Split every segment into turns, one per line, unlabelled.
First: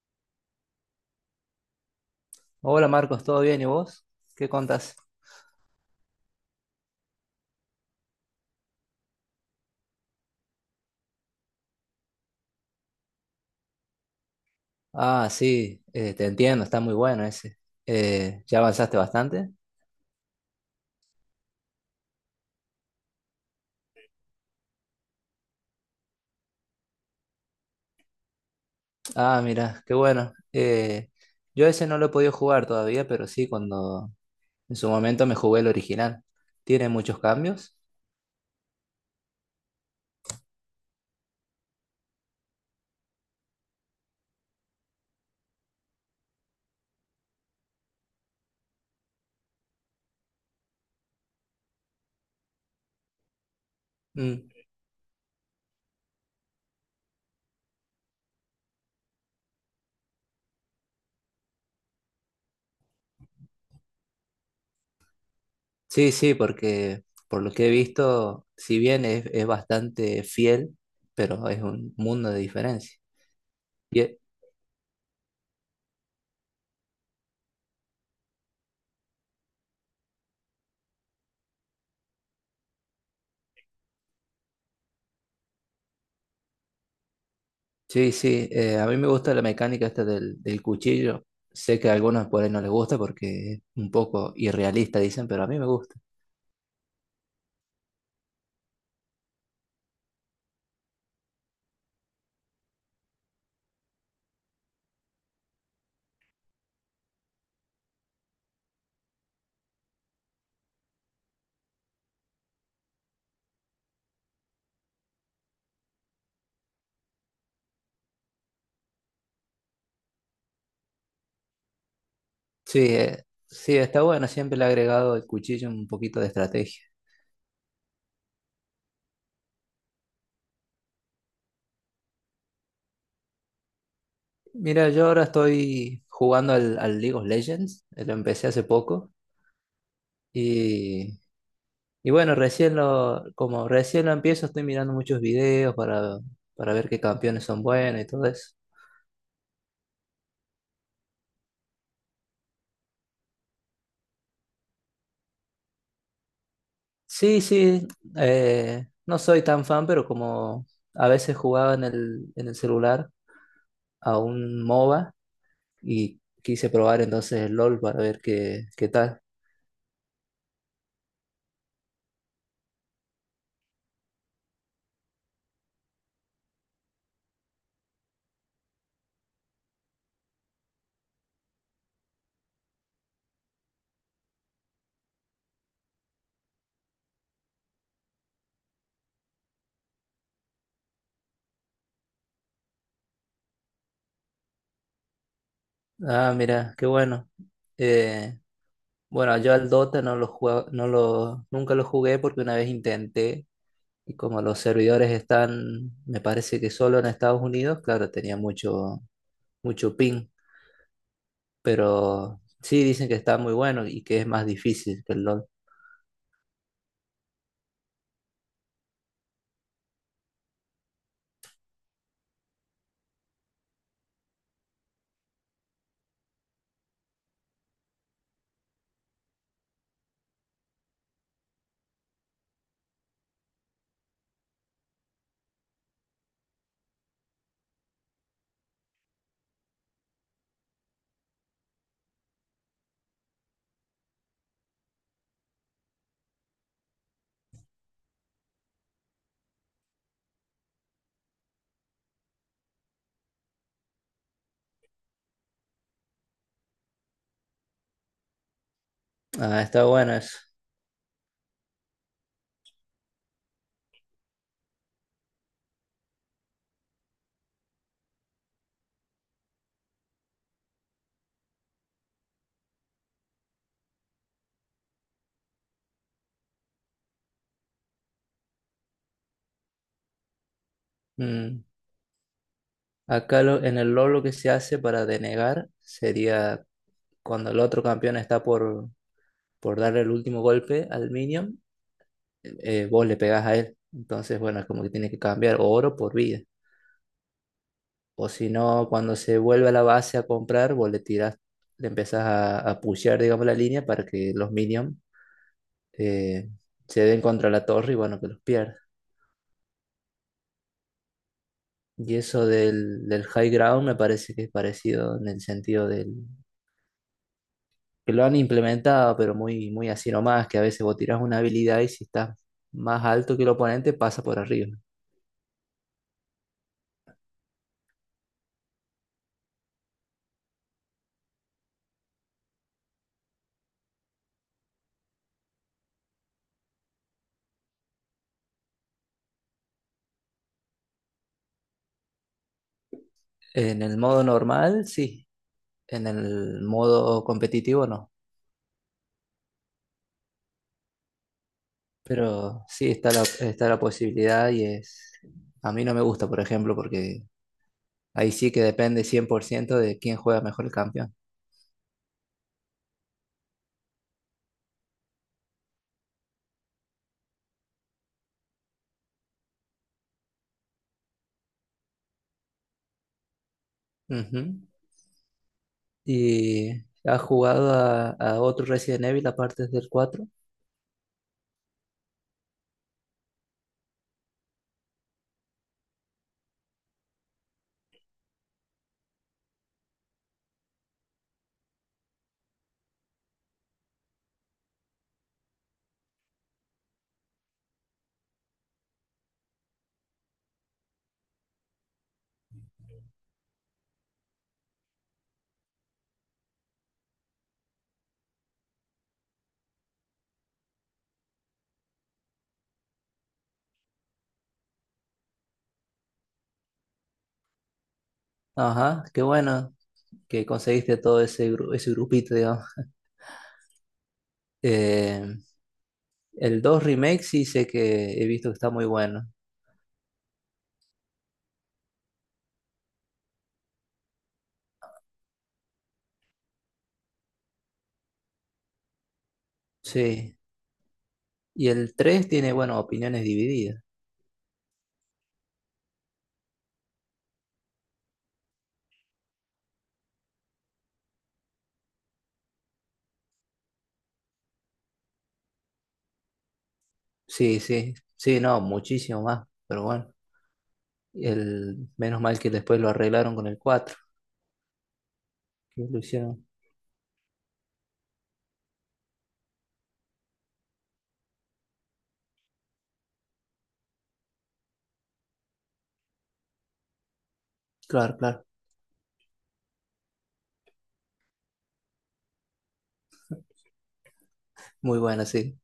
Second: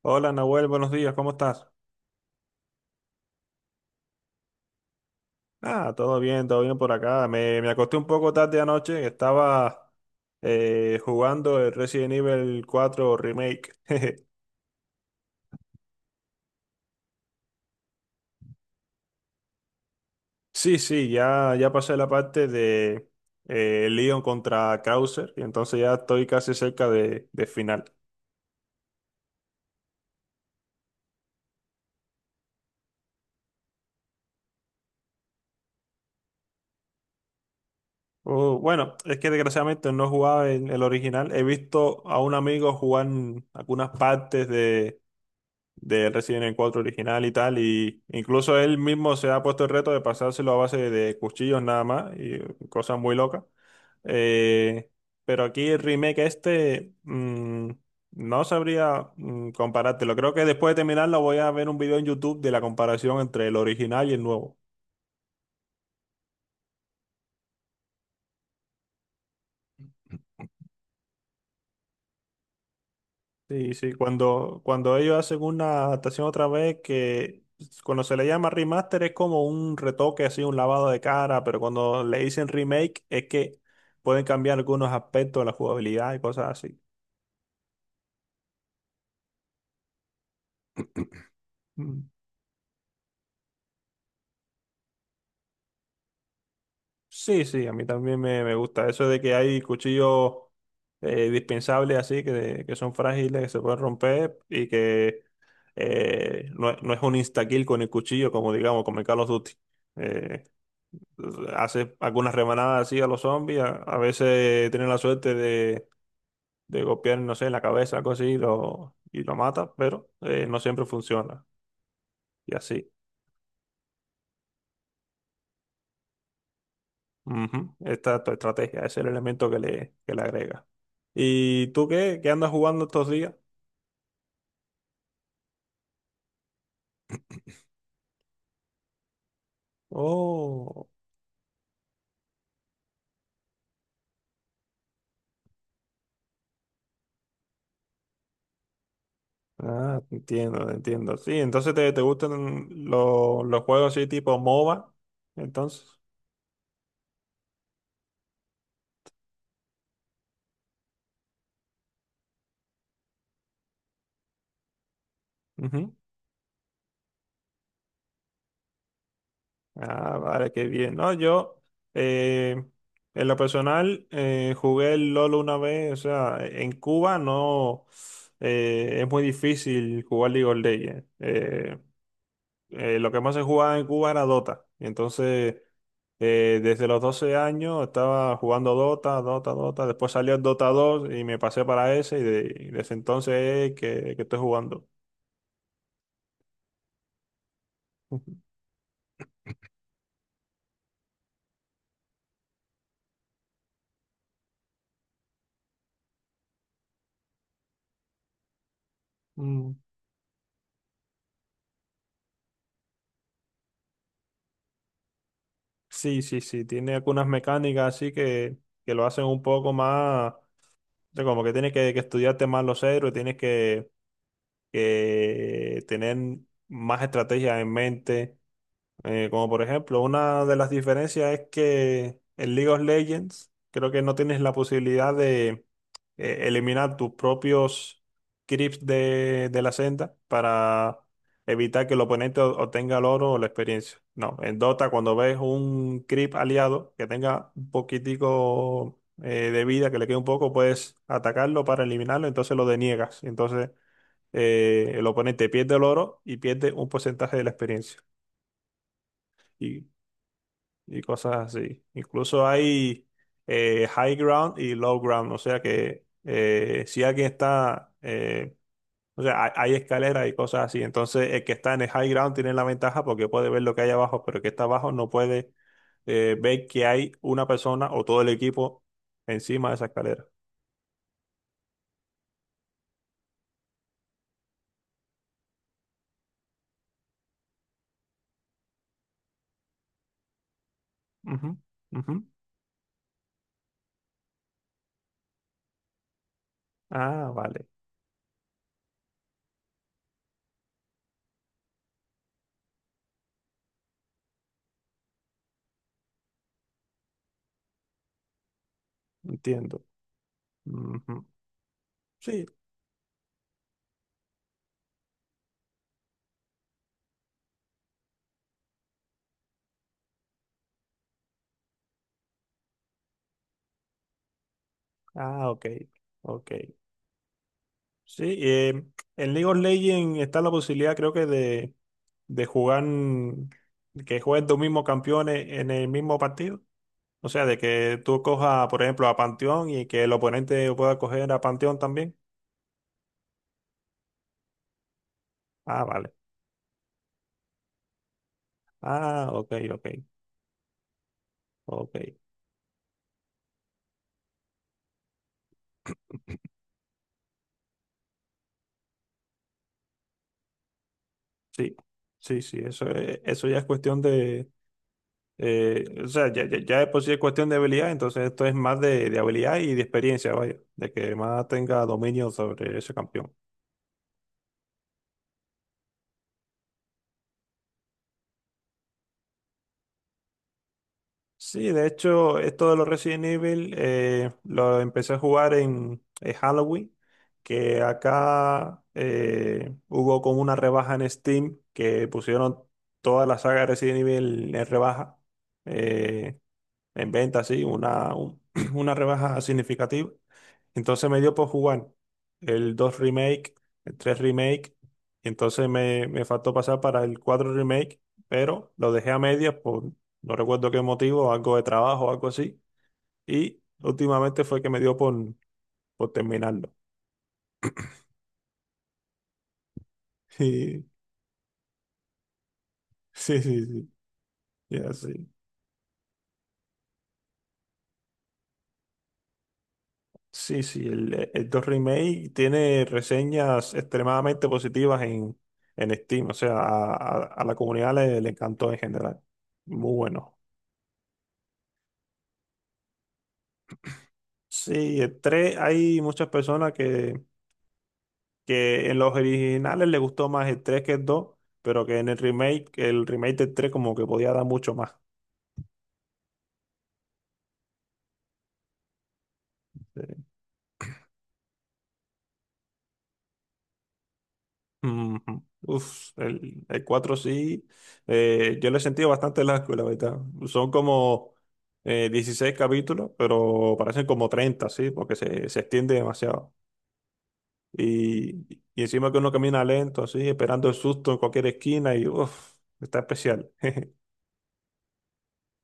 Hola Nahuel, buenos días, ¿cómo estás?
Hola Marcos, ¿todo bien? ¿Y vos? ¿Qué contás?
Ah, todo bien por acá. Me acosté un poco tarde anoche, estaba jugando el Resident Evil cuatro Remake.
Ah, sí, te entiendo, está muy bueno ese. ¿Ya avanzaste bastante?
Sí, sí, ya pasé la parte de Leon contra Krauser y entonces ya estoy casi cerca de final.
Ah, mira, qué bueno. Yo ese no lo he podido jugar todavía, pero sí, cuando en su momento me jugué el original. ¿Tiene muchos cambios?
Oh, bueno, es que desgraciadamente no jugaba en el original. He visto a un amigo jugar algunas partes de Resident Evil cuatro original y tal, y incluso él mismo se ha puesto el reto de pasárselo a base de cuchillos nada más, y cosas muy locas.
Mm.
Eh, pero aquí el remake este, no sabría comparártelo. Creo que después de terminarlo voy a ver un video en YouTube de la comparación entre el original y el nuevo.
Sí, sí, porque por lo que he visto, si bien es bastante fiel, pero es un mundo de diferencia.
Sí, sí,
¿Y, e,
cuando ellos hacen una adaptación otra vez que pues, cuando se le llama remaster es como un retoque, así un lavado de cara, pero cuando le dicen remake es que pueden cambiar algunos aspectos de la jugabilidad y cosas así.
Sí, sí, a mí me gusta la mecánica esta del cuchillo. Sé que a
Mm.
algunos por ahí no les gusta porque es un poco irrealista, dicen, pero a mí me gusta.
Sí, sí, a mí también me gusta eso de que hay cuchillos dispensables así, que son frágiles, que se pueden romper y que no, es no es un insta-kill con el cuchillo, como digamos, como en Call of Duty. Eh, Hace algunas remanadas así a los zombies. A veces tienen la suerte de golpear, no sé, en la cabeza, algo así, y lo mata, pero no siempre funciona. Y
Sí,
así.
sí, está bueno, siempre le he agregado el cuchillo un poquito de estrategia.
Ujú. Esta es tu estrategia, ese es el elemento que le agrega. ¿Y tú qué? ¿Qué andas jugando estos días?
Mira, yo ahora estoy jugando al League of Legends, lo empecé hace poco
Oh,
y, bueno, recién como recién lo empiezo, estoy mirando muchos videos para ver qué campeones son buenos y todo eso.
ah, entiendo, entiendo. Sí, entonces te gustan los juegos así tipo MOBA, entonces.
Sí, sí, no soy tan fan, pero como a veces jugaba en el celular a un MOBA
Ujú.
y quise probar entonces el LOL para ver qué tal.
Ah, vale, qué bien. No, yo eh, en lo personal jugué el LOL una vez, o sea, en Cuba no es muy difícil jugar League of Legends. Lo que más se jugaba en Cuba era Dota. Y entonces, desde los 12 años estaba jugando Dota, Dota, Dota. Después salió el Dota dos y me pasé para ese y desde entonces es que estoy jugando.
Ah, mira, qué bueno. Eh, bueno, yo al Dota no lo jugaba, nunca lo jugué porque una vez intenté y como los servidores están, me parece que solo en Estados Unidos, claro, tenía mucho, mucho ping, pero sí dicen que está muy bueno y que es más difícil que el LOL.
Sí, sí, sí, tiene algunas mecánicas así que lo hacen un poco más, o sea, como que tienes que estudiarte más los héroes, tienes que tener más estrategias en mente, como por ejemplo, una de las diferencias es que en League of Legends creo que no tienes la posibilidad de eliminar tus propios creeps de la senda para evitar que el oponente obtenga el oro o la experiencia. No, en Dota cuando ves un creep aliado que tenga un poquitico de vida, que le quede un poco, puedes atacarlo para eliminarlo, entonces lo deniegas. Entonces el oponente pierde el oro y pierde un porcentaje de la experiencia.
Ah, está
Y
bueno eso.
cosas así. Incluso hay high ground y low ground, o sea que si alguien está, o sea, hay escaleras y cosas así, entonces el que está en el high ground tiene la ventaja porque puede ver lo que hay abajo, pero el que está abajo no puede ver que hay una persona o todo el equipo encima de esa escalera.
Mm, Acá en el LoL lo que se hace para denegar sería cuando el otro campeón está por darle el último golpe al
Ujú,
minion,
ujú.
vos le pegás a él. Entonces, bueno, es como que tiene que cambiar oro por vida.
Ah, vale,
O si no, cuando se vuelve a la base a comprar, vos le tirás, le empezás a pushear, digamos, la línea para que los minions eh, se den contra la torre y bueno, que los pierda.
entiendo. Ujú.
Y
Sí,
eso del high ground me parece que es parecido en el sentido del que lo han implementado, pero muy, muy así nomás, que a veces vos tirás una habilidad y si estás más alto que el oponente, pasa por arriba.
ah, ok, ok. Sí, en League of Legends está la posibilidad, creo que, de jugar, que jueguen dos mismos campeones en el mismo partido. O sea, de que tú cojas, por ejemplo, a Panteón y que el oponente pueda coger a Panteón también.
En el modo normal, sí.
Ah,
En
vale.
el modo competitivo, no.
Ah, ok, ok, ok.
Pero sí está la posibilidad y es... A mí no me gusta, por ejemplo, porque ahí sí que depende 100% de quién juega mejor el campeón.
Sí, sí, sí, eso, eso ya es cuestión de... o sea, ya, ya, ya de por sí es cuestión de habilidad, entonces esto es más de habilidad y de experiencia, vaya, de que más tenga dominio sobre ese campeón.
Ujú. ¿Y has jugado a otro Resident Evil aparte del cuatro?
Sí, de hecho, esto de los Resident Evil lo empecé a jugar en Halloween, que acá hubo como una rebaja en Steam que pusieron toda la saga de Resident Evil en rebaja, eh, en venta, sí, una rebaja significativa. Entonces me dio por jugar el 2 remake, el 3 remake, y entonces me faltó pasar para el 4 remake, pero lo dejé a medias por no recuerdo qué motivo, algo de trabajo, algo así, y últimamente fue que me dio por terminarlo.
Ajá, qué bueno que
Sí,
conseguiste todo ese grupito, digamos.
sí, sí, sí, ya sí.
Eh, el 2 Remake sí sé que he visto que está muy bueno.
Sí, sí, el 2 remake tiene reseñas extremadamente positivas en Steam, o sea, a la comunidad le encantó en general. Muy
Sí.
bueno.
Y el 3 tiene, bueno, opiniones divididas.
Sí, el 3 hay muchas personas que en los originales les gustó más el 3 que el 2, pero que en el remake del 3 como que podía dar mucho más.
Sí, sí. Sí, no, muchísimo más. Pero bueno.
Sí.
Menos mal que después lo arreglaron con el 4
Ujú.
que lo
Uf,
hicieron.
el 4 sí, yo lo he sentido bastante largo, la verdad. Son como 16 capítulos, pero parecen como 30, sí, porque se extiende demasiado.
Claro, claro.
Y, y encima que uno camina lento, así, esperando el susto en cualquier esquina y uff, está especial.
Muy bueno, sí.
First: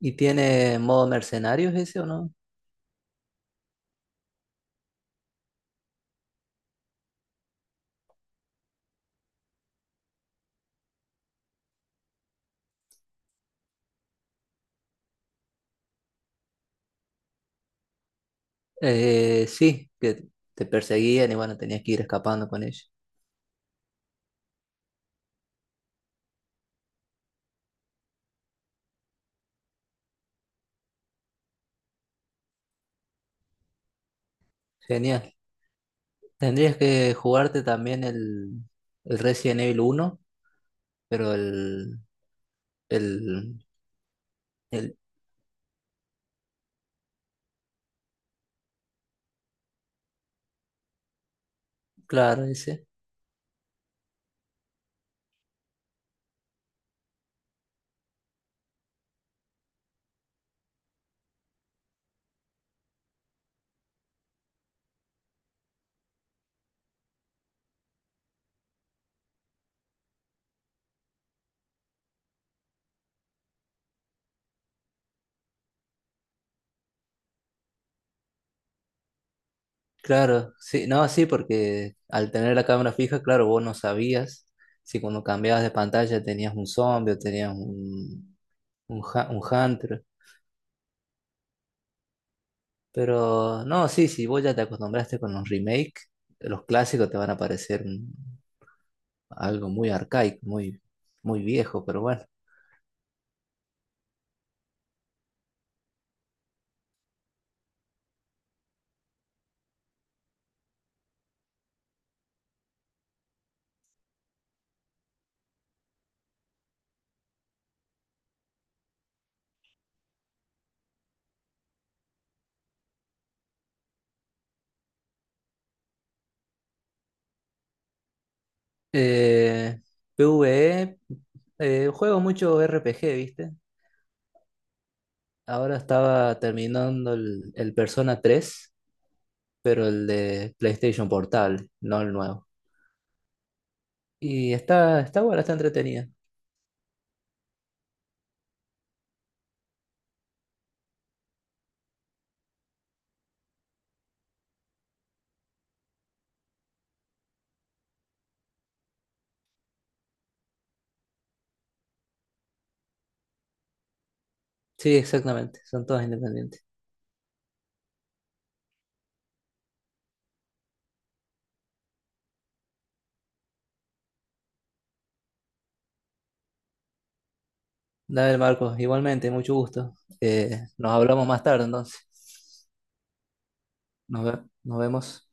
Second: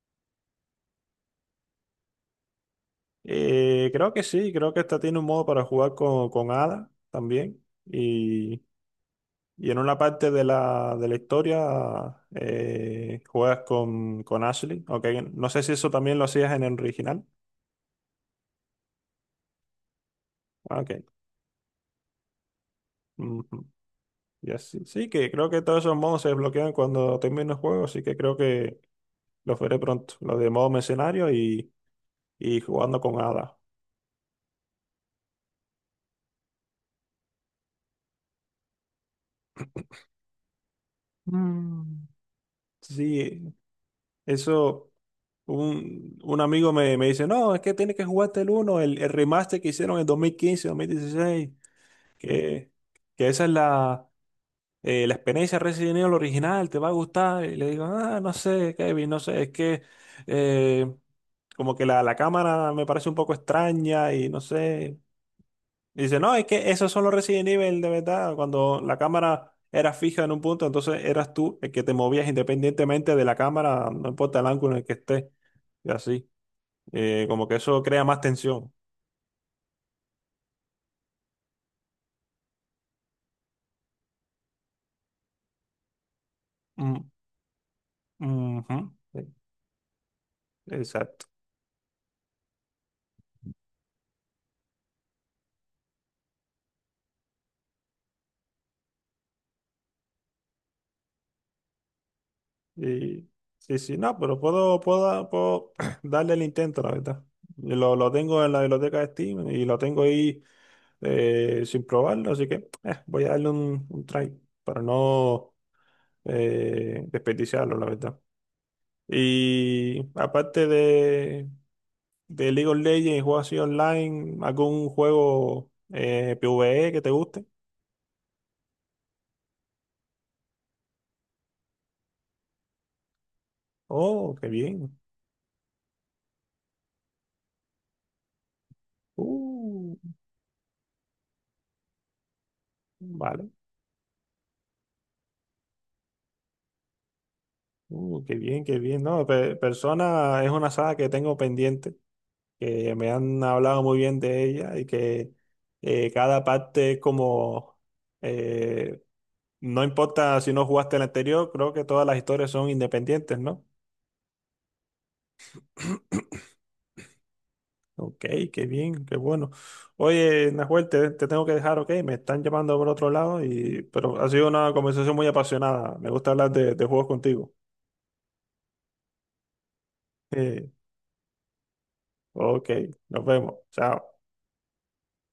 ¿Y tiene modo mercenarios ese o no?
Creo que sí, creo que esta tiene un modo para jugar con Ada también. Y en una parte de la historia juegas con Ashley. Okay. No sé si eso también lo hacías en el original.
Sí, que te
Ah, ok.
perseguían y bueno, tenías que ir escapando con ellos.
Ujú. Ya sí, sí, que creo que todos esos modos se desbloquean cuando termine el juego, así que creo que los veré pronto. Los de modo mercenario y jugando con Ada.
Genial. Tendrías que jugarte también el Resident Evil 1, pero
Mm. Sí,
el
eso,
El,
un amigo me dice, no, es que tienes que jugarte el uno el remaster que hicieron en 2015 2016
claro,
que,
ese.
que esa es la, la experiencia Resident Evil original, te va a gustar. Y le digo, ah, no sé, Kevin, no sé, es que eh, como que la cámara me parece un poco extraña y no sé. Y dice, no, es que esos son los Resident Evil de verdad, cuando la cámara era fija en un punto, entonces eras tú el que te movías independientemente de la cámara, no importa el ángulo en el que estés y así. Como que eso crea más tensión.
Claro, sí, no, sí, porque al tener la cámara fija, claro, vos no sabías si cuando cambiabas de pantalla tenías un
Mm,
zombie o tenías un,
ujú.
un,
Eh,
hu- un hunter.
Exacto.
Pero no, sí, si vos ya te acostumbraste con los remakes, los clásicos te van a parecer algo muy arcaico, muy, muy viejo, pero bueno.
Y, sí, sí, no, pero puedo darle el intento, la verdad. Y lo tengo en la biblioteca de Steam y lo tengo ahí sin probarlo, así que voy a darle un try para no desperdiciarlo, la verdad. Y aparte de League of Legends y juegos así online, ¿algún juego PvE que te guste?
Eh, PvE, juego mucho RPG, ¿viste?
Oh, qué bien.
Ahora estaba terminando el Persona 3, pero el
Uh,
de PlayStation Portable, no el nuevo.
vale.
Y está buena, está entretenida.
Qué bien, qué bien. No, Persona es una saga que tengo pendiente, que me han hablado muy bien de ella y que cada parte es como, eh, no importa si no jugaste el anterior, creo que todas las historias son independientes, ¿no?
Sí, exactamente, son todas independientes.
Ok, qué bien, qué bueno. Oye, Nahuel, te tengo que dejar, ok, me están llamando por otro lado, y, pero ha sido una conversación muy apasionada. Me gusta hablar de juegos contigo.
Dale, Marcos, igualmente, mucho gusto.
Eh,
Nos hablamos más tarde, entonces.
ok, nos vemos. Chao.
Nos vemos.